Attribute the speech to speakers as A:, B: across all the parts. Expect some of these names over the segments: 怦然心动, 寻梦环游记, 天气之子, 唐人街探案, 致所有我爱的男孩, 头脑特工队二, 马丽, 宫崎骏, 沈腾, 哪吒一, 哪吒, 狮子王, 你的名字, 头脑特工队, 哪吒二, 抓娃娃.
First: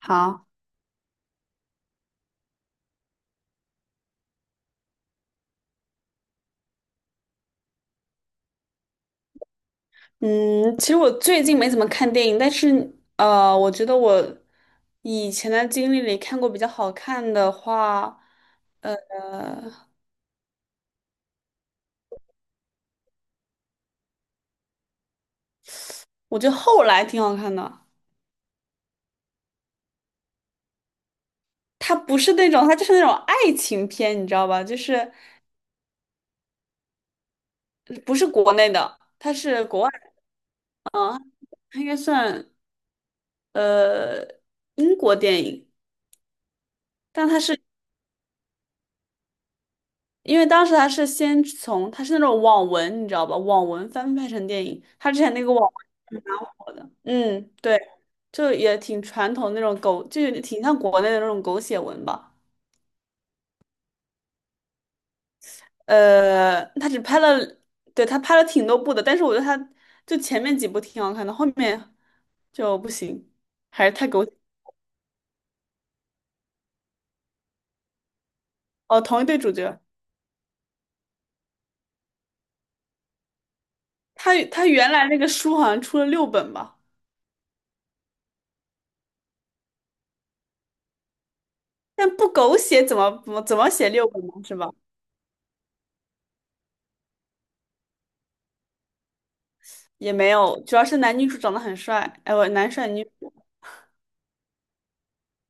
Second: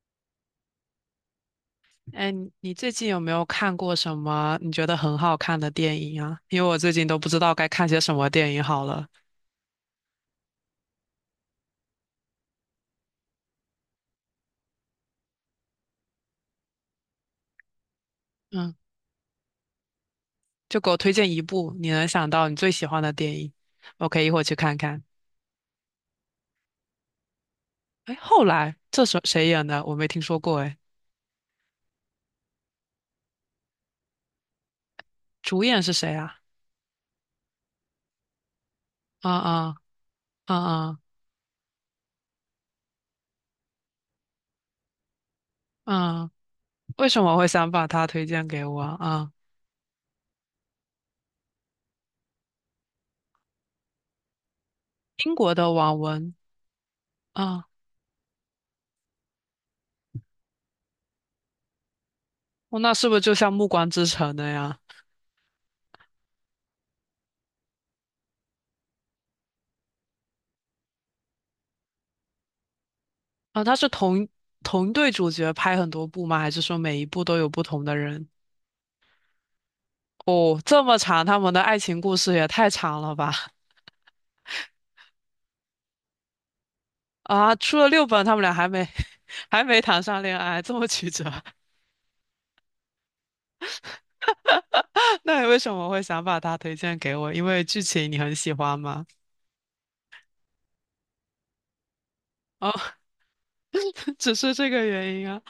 A: 好，
B: 哎，你最近有没有看过什么你觉得很好看的电影啊？因为我最近都不知道该看些什么电影好了。
A: 嗯，其实我最近没怎么看电影，但是我觉得我以前的经历里看过比较好看的话，
B: 嗯，
A: 呃，
B: 就给我推荐一部你能想到你最喜欢的电影，我可以一会儿去看看。
A: 我觉得后来挺好看的。
B: 哎，后来这是谁演的？我没听说过。哎，
A: 它不是那种，它就是那种爱情片，你知道吧？就是
B: 主演是谁啊？
A: 不是国内的，
B: 啊
A: 它是国外的，
B: 啊啊
A: 嗯，它应该算呃英国电影，
B: 啊啊！为什
A: 但
B: 么
A: 它
B: 会
A: 是
B: 想把他推荐给我啊？啊，
A: 因为当时它是那种网文，你知道吧？网文翻拍成电影，它之前
B: 英
A: 那个
B: 国
A: 网
B: 的网
A: 文
B: 文
A: 蛮火的，嗯，
B: 啊，
A: 对。就也挺传统那种狗，就是挺像国内的那种狗血文吧。
B: 哦，那是不是就像《暮光之城》的呀？
A: 他只拍了，对，他拍了挺多部的，但是我觉得他就前面几部挺好看的，后面就不行，
B: 啊，他
A: 还
B: 是
A: 是太狗
B: 同
A: 血。
B: 同队主角拍很多部吗？还是说每一部都有不同的人？
A: 哦，同一对主角，
B: 哦，这么长，他们的爱情故事也太长了吧？
A: 他原来那个书好像出了六本吧，
B: 啊，出了六本，他们俩还没 还没谈上恋爱，这么曲折。
A: 但不狗血怎么写六本呢？是吧？
B: 那你为什么会想把它推荐给我？因为剧情你很喜欢吗？
A: 也没有，主要是男女主长得很帅，哎，我男
B: 哦，
A: 帅女主，
B: 只是这个原因啊。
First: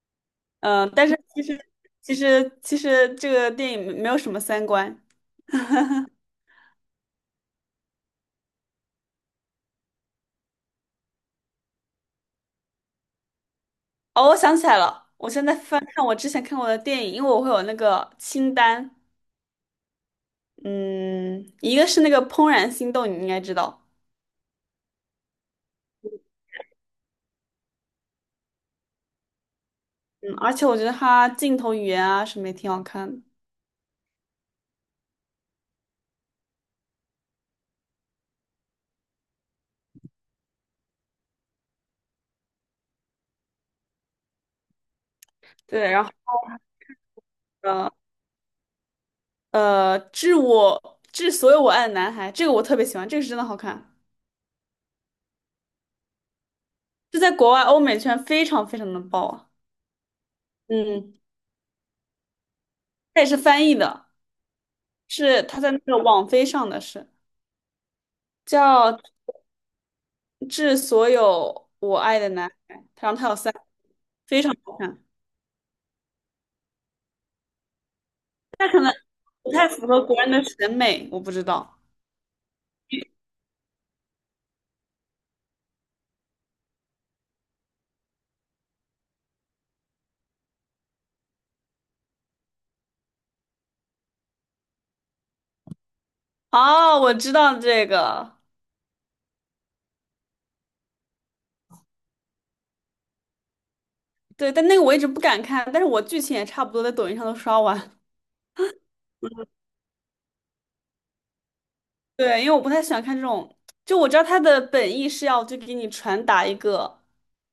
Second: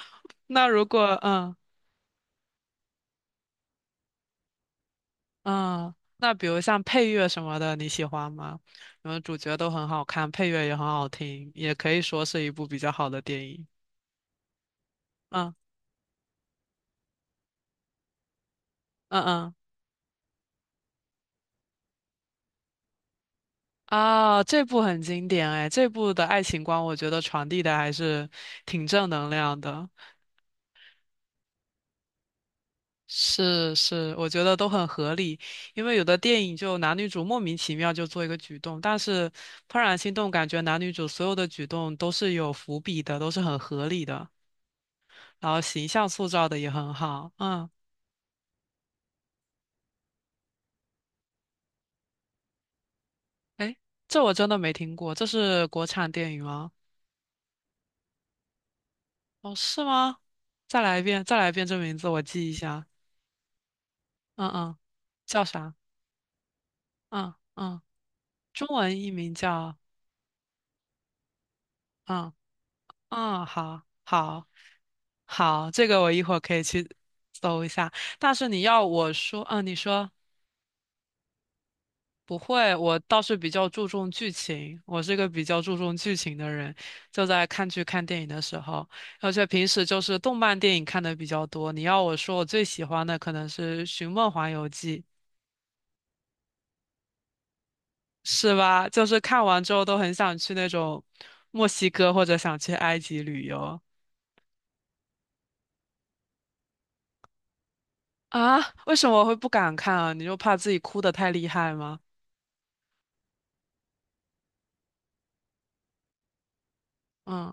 B: 那如
A: 嗯、
B: 果
A: 但是其实其实其实这个电影没有什么三观。
B: 嗯，那比如像配乐什么的，你喜欢吗？因为主角都很好看，配乐也很好听，也可以说是一部比较好的电影。
A: 哦，我想起来了，我现在
B: 嗯
A: 翻看我之前看过的电影，因为我会有那个清单。
B: 嗯嗯。
A: 嗯，一个是那个《怦然心动》，你应该知道。
B: 啊，这部很经典哎，这部的爱情观我觉得传递的还是挺正能量的。
A: 嗯，而且我觉得它镜头语言啊什么也挺好看的。
B: 是是，我觉得都很合理，因为有的电影就男女主莫名其妙就做一个举动，但是《怦然心动》感觉男女主所有的举动都是有伏笔的，都是很合理的，然后形
A: 对，然
B: 象
A: 后
B: 塑造的也很好。嗯，
A: 呃致所有我爱的男孩，这个我特别喜欢，这个是真的好
B: 哎，
A: 看。
B: 这我真的没听过，这是国产电影吗？
A: 这在国外欧美圈非常非常的爆啊。
B: 哦，是吗？再来一
A: 嗯，
B: 遍，再来一遍这名字，我记一下。
A: 它也是翻译的，
B: 嗯嗯，
A: 是
B: 叫
A: 它在
B: 啥？
A: 那个网飞上的是
B: 嗯嗯。中
A: 叫
B: 文译名叫，
A: 《致所有我爱的
B: 嗯
A: 男孩》，然后它有
B: 嗯，
A: 三，
B: 好
A: 非
B: 好
A: 常好看。
B: 好，这个我一会儿可以去搜一下。但是你要我说，
A: 不
B: 嗯，
A: 太
B: 你
A: 符合
B: 说
A: 国人的审美，我不知道。
B: 不会，我倒是比较注重剧情，我是个比较注重剧情的人，就在看剧看电影的时候，而且平时就是动漫电影看的比较多。你要我说，我最喜欢的可能是《寻梦环游记》，
A: 哦，我知道这个。
B: 是吧？就是看完之后都很想去那种墨西哥或者想去埃及旅游。
A: 对，但那个我一直不敢看，但是我剧情也差不多在抖音上都刷完。
B: 啊，为什么会不敢看啊？你就怕自己哭得太厉害吗？
A: 对，因为我不太喜欢看这种，就我知道他的本意是要就给你传达一个
B: 嗯，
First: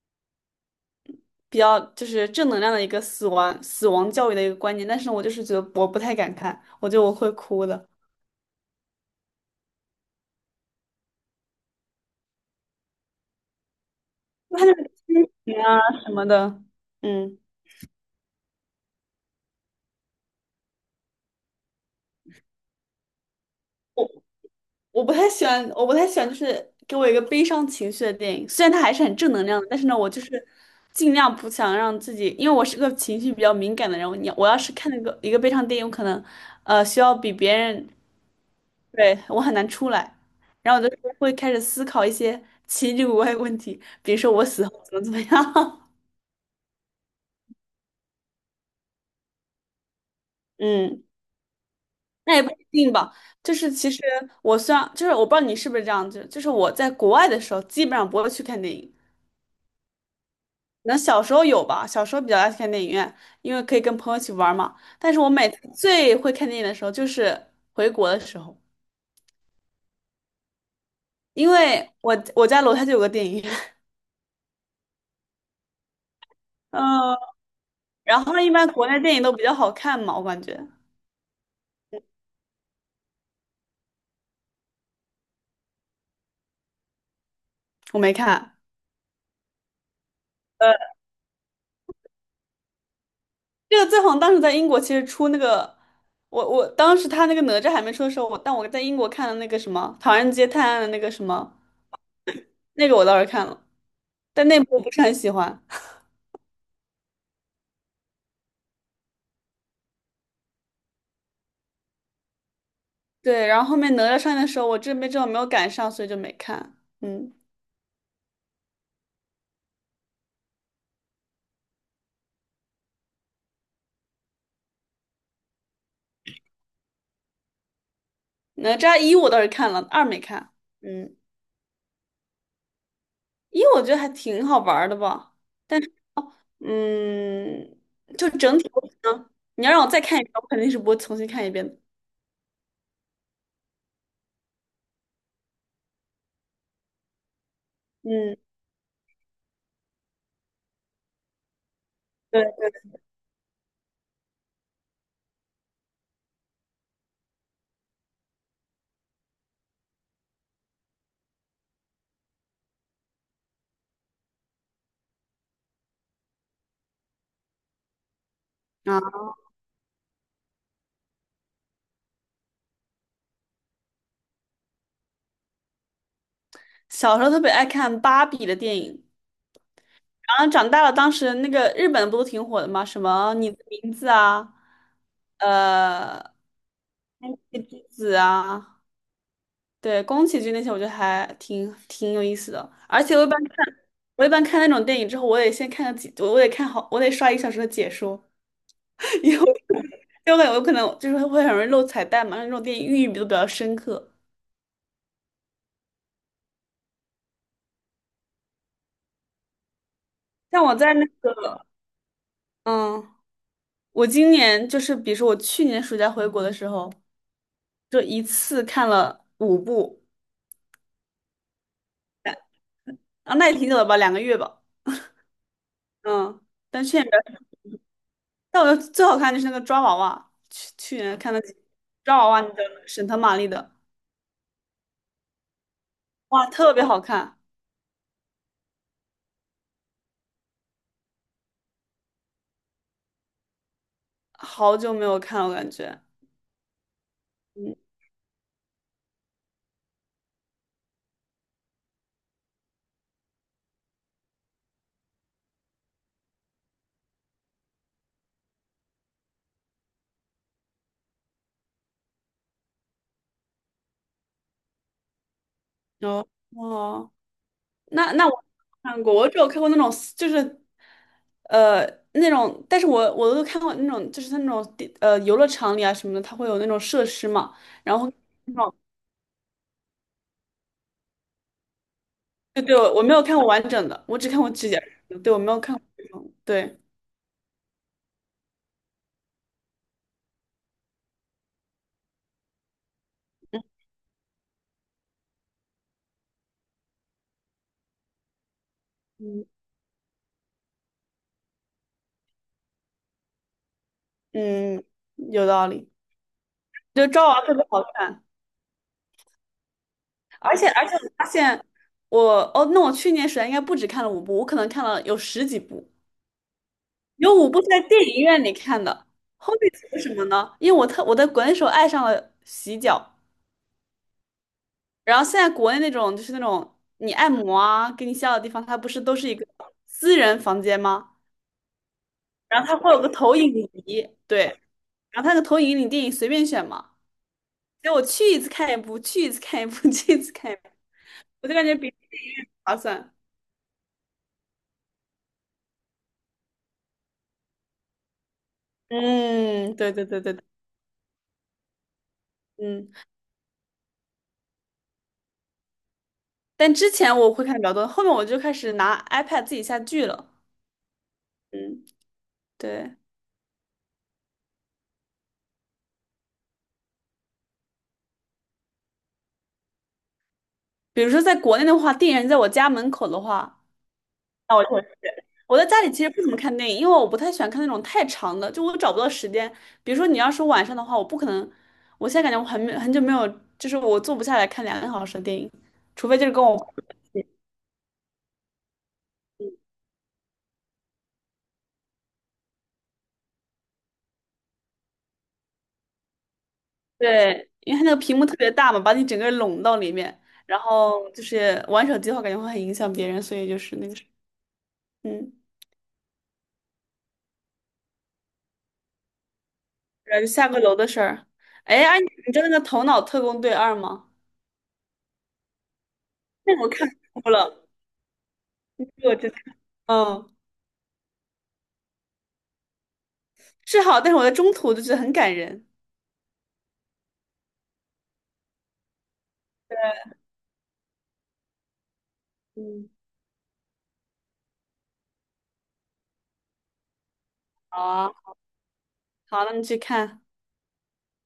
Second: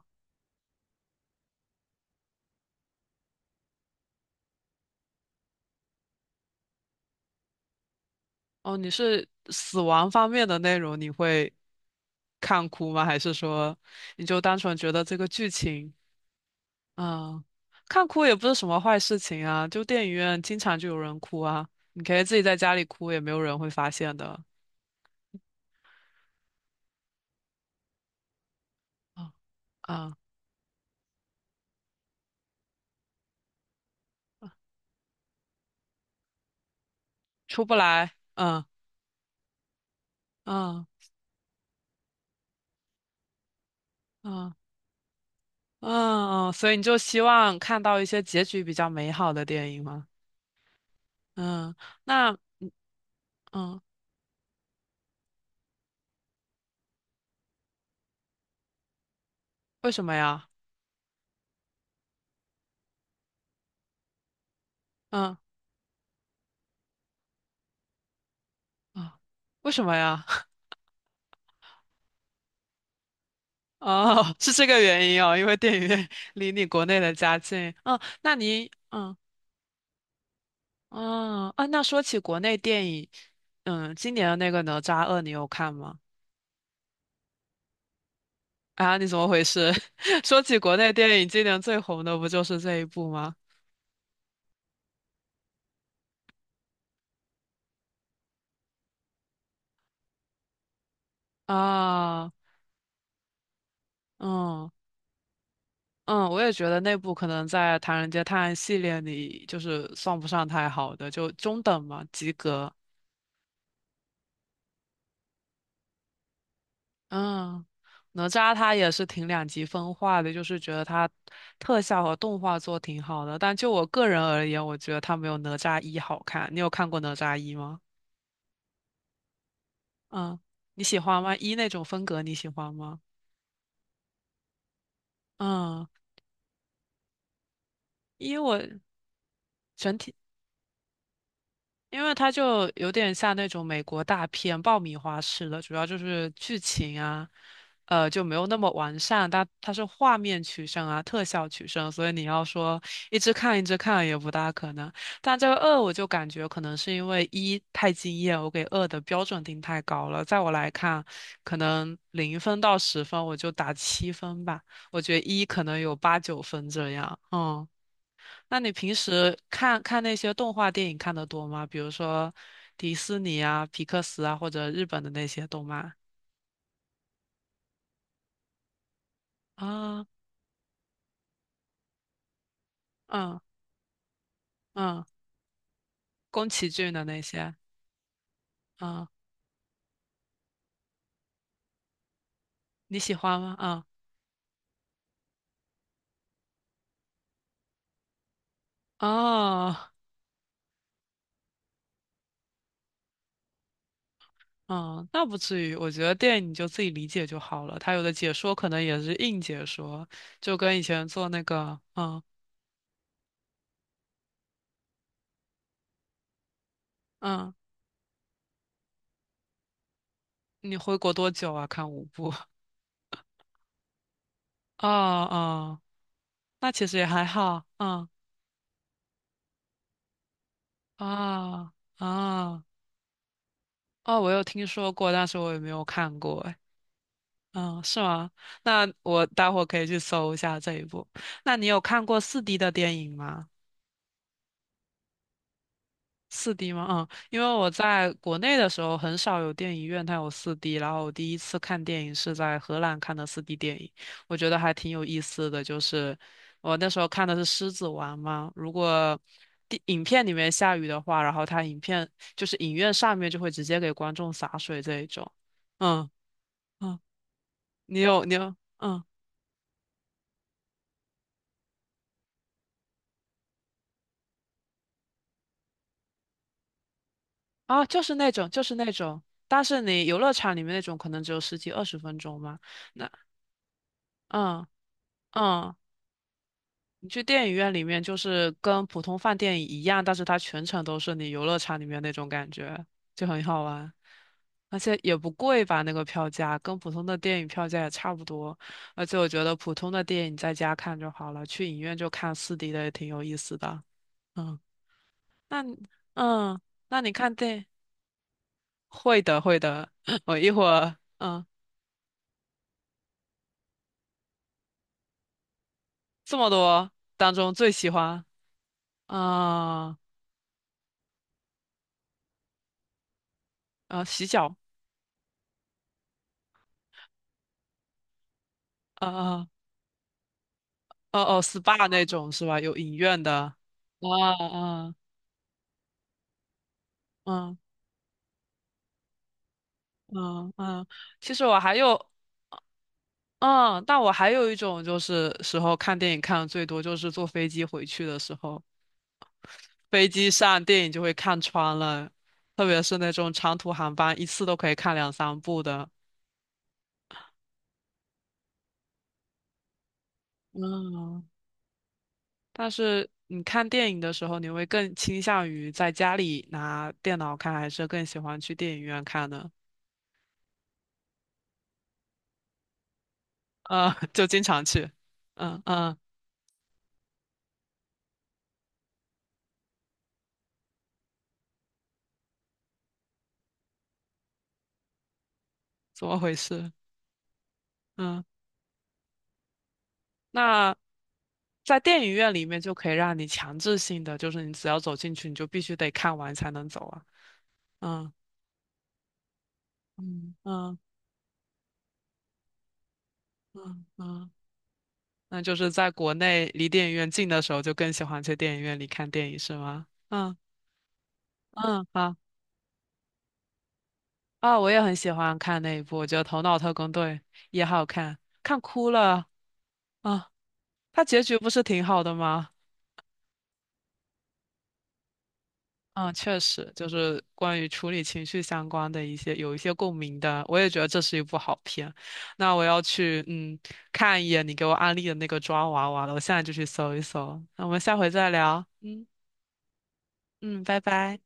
A: 比较就是正能量的一个死亡教育的一个观念，但是我就是觉得我不太敢看，我觉得我会哭的，
B: 哦，你是死亡方面的内容，你会看哭吗？还是说你就单
A: 他就
B: 纯觉
A: 是
B: 得
A: 亲
B: 这个剧
A: 情啊
B: 情，
A: 什么的，嗯。
B: 嗯，看哭也不是什么坏事情啊，就电影院经常就有人哭啊，你可以自己在家里哭，也没有人会发现的。
A: 我不太喜欢，我不太喜欢，就是给我一个悲伤情绪的电影。虽然它还是很正
B: 啊
A: 能量的，但是呢，我
B: 啊，
A: 就是尽量不想让自己，因为我是个情绪比较敏感的人。我要是看那个一个悲伤电影，我可能需要比别
B: 出不
A: 人，
B: 来，嗯
A: 对，我很难出来。然后
B: 嗯
A: 我就会开始思考一些奇奇怪怪的问题，比如说我
B: 嗯
A: 死后怎么样。
B: 嗯，所以你就希望看到一些结局比较美好的电影吗？
A: 嗯，
B: 嗯，
A: 那
B: 那。
A: 也不一定吧。就是
B: 嗯，
A: 其实我虽然就是我不知道你是不是这样，就是我在国外的时候，基本上不会去看电影。
B: 为什么呀？
A: 那小时候有吧，小时候比较爱去看电影院，因为可以跟朋友一起玩儿嘛。但是我
B: 嗯
A: 每次最会看电影的时候就是回国的时候，
B: 啊，为什么呀？
A: 因为我家楼下就有个电影院。
B: 哦，是这个原因哦，因为电影院 离你 国内的
A: 嗯，
B: 家近。嗯，
A: 然
B: 那
A: 后一般
B: 你
A: 国内电影都比较好看嘛，我感觉。
B: 嗯啊，那说起国内电影，嗯，今年的那个《哪吒二》你有看吗？
A: 我没看。
B: 啊，你怎么回事？说起国
A: 呃，
B: 内电影，今年最红的不就是这一部吗？
A: 这个最红当时在英国其实出那个，我当时他那个哪吒还没出的时候，但我在英国看的那个什么《唐人街探案》的那个什么，
B: 啊，
A: 那个我倒是看了，但那
B: 嗯
A: 部我不是很喜欢。
B: 嗯，我也觉得那部可能在《唐人街探案》系列里就是算不上太好的，就中等嘛，及格。
A: 对，然后后面哪吒上映的时候，我这边正好没有赶上，所以就没看。嗯，
B: 嗯，哪吒他也是挺两极分化的，就是觉得他特效和动画做挺好的，但就我个人而言，我觉得他没有哪吒一好看。你有看过哪吒一吗？
A: 哪吒一我倒是看了，二没
B: 嗯，
A: 看。
B: 你喜
A: 嗯，
B: 欢吗？一那种风格你喜欢吗？
A: 一我觉得还挺好玩儿的吧，但
B: 嗯，
A: 是嗯，就
B: 一我
A: 整体我可能你要让我
B: 整
A: 再
B: 体。
A: 看一遍，我肯定是不会重新看一遍的。
B: 因为它就有点像那种美国大片爆米花式的，主要就是剧情啊，呃，就没
A: 嗯，
B: 有那么完善，但它是画面取胜啊，特效取胜，所以你要
A: 对
B: 说一直看一直看也不大可能。但这个二我就感觉可能是因为一太惊艳，我给二的标准定太高了，在我来看，可能零分到十分我就打七分吧，我觉得一可能有八九分这样，嗯。那你平
A: 啊，
B: 时看看那些动画电影看的多吗？比如说迪士尼啊、皮克斯啊，或者日本的那些动漫
A: 小时候特别爱看芭比的电影。
B: 啊，
A: 然后长大了，当时那个日本不都挺火的吗？什么
B: 嗯
A: 你的名字啊，
B: 嗯，
A: 呃，
B: 宫崎骏的那
A: 天
B: 些，
A: 气之子啊。
B: 嗯，
A: 对，宫崎骏那些我觉得还挺有意思的，
B: 你
A: 而
B: 喜
A: 且我一般
B: 欢吗？
A: 看，
B: 嗯
A: 我一般看那种电影之后，我得先看个几，我得看好，我得刷1个小时的解说。因为我因
B: 啊
A: 为我感觉我可能就是会很容易漏彩蛋嘛，那种电影寓意都比较深刻。
B: 嗯，那不至于，我觉得电影你就自己理解就好了。它有的解说可能也是硬解说，就
A: 像我
B: 跟以
A: 在那
B: 前做那
A: 个，
B: 个，嗯
A: 嗯，我今年就是比如说我去年暑假回国的时候，
B: 嗯，
A: 就一次看了五部。
B: 你回国多久啊？看五部，
A: 啊，那也挺久了吧，2个月吧。
B: 哦哦，
A: 嗯，
B: 那
A: 但
B: 其
A: 去
B: 实
A: 年
B: 也
A: 比
B: 还
A: 较，
B: 好，嗯
A: 但我觉得最好看就是那个抓娃娃，去年看的
B: 啊
A: 抓娃娃，那
B: 啊。
A: 个沈腾、马丽的。
B: 哦，我有听说过，但是我也没有看过。
A: 哇，
B: 哎，
A: 特别好看。
B: 嗯，是吗？那我待会儿可以去搜一下这一部。那你有看过四 d 的电影吗
A: 好久没有看了，我感觉。
B: 四 d 吗？嗯，因为我
A: 嗯，
B: 在国内的时候很少有电影院它有四 d 然后我第一次看电影是在荷兰看的四 d 电影，我觉得还挺有意思的。就是我那时候看的是《狮子王》嘛，如果电影片里面下雨的话，然后它影片就是影院上面就会直接给观众洒水这一种。嗯
A: 哦
B: 嗯。
A: 哦，
B: 你
A: 那
B: 有
A: 那
B: 你
A: 我
B: 有，
A: 看
B: 嗯
A: 过，我只有看过那种就是，呃，那种，但是我都看过那种，就是它那种地游乐场里啊什么的，它会有那种设施嘛，
B: 啊，
A: 然
B: 就
A: 后
B: 是
A: 那种，
B: 那种，但是你游乐场里面那种可能只有十几二十分钟嘛。
A: 对对，我
B: 那
A: 没有看过完整的，我只看过
B: 嗯
A: 指甲，对，我没有看
B: 嗯，
A: 过这种，对。
B: 你去电影院里面就是跟普通饭店一样，但是它全程都是你游乐场里面那种感觉，就很好玩，而且也不贵吧，那个票价跟普通的电影票价也差不多。而且我觉
A: 嗯
B: 得普通的电影在家看就好了，去影院就看四 d 的也挺有意思的。嗯，
A: 嗯，有
B: 那
A: 道
B: 你
A: 理。
B: 嗯，那
A: 就
B: 你
A: 《昭
B: 看
A: 娃特
B: 电。
A: 别好看。
B: 会的，会的。我一
A: 而
B: 会
A: 且而
B: 儿，
A: 且我发
B: 嗯，
A: 现那我去年暑假应该不止看了五部，我可能看了有十几部。
B: 这么多当
A: 有五
B: 中
A: 部是
B: 最
A: 在
B: 喜
A: 电影
B: 欢，
A: 院里看的，后面
B: 啊
A: 为什么呢？因为我在国内时候爱上了洗脚。
B: 啊，洗脚，
A: 然后现在国内那种就是那种你按摩啊，给你洗脚的地方，它不是
B: 啊
A: 都是一个
B: 啊
A: 私人房间吗？
B: 哦哦，SPA 那种是吧？
A: 然后
B: 有
A: 它会
B: 影
A: 有个
B: 院的，
A: 投影仪，
B: 啊
A: 对，
B: 啊
A: 然后它那个投影仪你电影随便选嘛，
B: 嗯
A: 所以我去一次看一部，去一次看一部，去一次看
B: 嗯
A: 一部，
B: 嗯。其实
A: 我就
B: 我
A: 感
B: 还
A: 觉比较
B: 有，
A: 划算。
B: 嗯，但我还有一种就是时候看电影看的最多，就是坐飞机回去的时候，
A: 嗯，对对
B: 飞
A: 对
B: 机
A: 对对。
B: 上电影就会看穿了，特别
A: 嗯，
B: 是那种长途航班，一次都可以看两三部的。
A: 但之前我会看比较多，后面我就开始拿 iPad 自己下剧了。
B: 嗯
A: 嗯，
B: 但
A: 对。
B: 是你看电影的时候，你会更倾向于在家里拿电脑看，还是更喜欢去电影院看呢？
A: 比如说在国内的话，电影院在我家门口的话，
B: 呃，就经
A: 那
B: 常
A: 我就会去。
B: 去。
A: 我
B: 嗯
A: 在家里
B: 嗯，
A: 其实不怎么看电影，因为我不太喜欢看那种太长的，就我找不到时间。比如说你要是晚上的话，我不可能，我现在感觉我很久没有，就是我坐不下来看2个小时的电影，
B: 怎
A: 除
B: 么
A: 非就是
B: 回
A: 跟我，
B: 事？嗯，那在电影院里面就可以让你强制性的，就是你只要走进去，你就必须得看完才能走啊。
A: 对，因为它那个
B: 嗯
A: 屏幕特别大嘛，把你整个拢到里面，
B: 嗯
A: 然
B: 嗯
A: 后就是玩手机的话，感觉会很影响别人，所以就是
B: 嗯
A: 那个是。
B: 嗯，
A: 嗯，
B: 那就是在国内离电影院近的时候，就更喜欢去电影院里看电影，是吗？
A: 然后就
B: 嗯
A: 下个楼的事儿。哎，
B: 嗯，
A: 哎，
B: 好。
A: 你知道那个《头脑特工队二》吗？
B: 啊、我也很喜欢看那一部，我觉得《头
A: 那
B: 脑
A: 个我
B: 特
A: 看
B: 工队》
A: 哭
B: 也
A: 了，
B: 好看，看哭
A: 我
B: 了
A: 真的，
B: 啊。
A: 嗯。
B: 它结局不是挺好的吗？
A: 是好，但是我在中途就觉得很感人。
B: 嗯，确实，就是关于处理情绪相关的一些有一些共鸣的，我也觉得这是一部好片。那我要
A: 嗯，
B: 去嗯看一眼你给我安利的那个抓娃娃了，我现在就去搜一搜。那我们
A: 好
B: 下回
A: 啊，
B: 再聊，嗯
A: 好，那你去看。
B: 嗯，拜拜。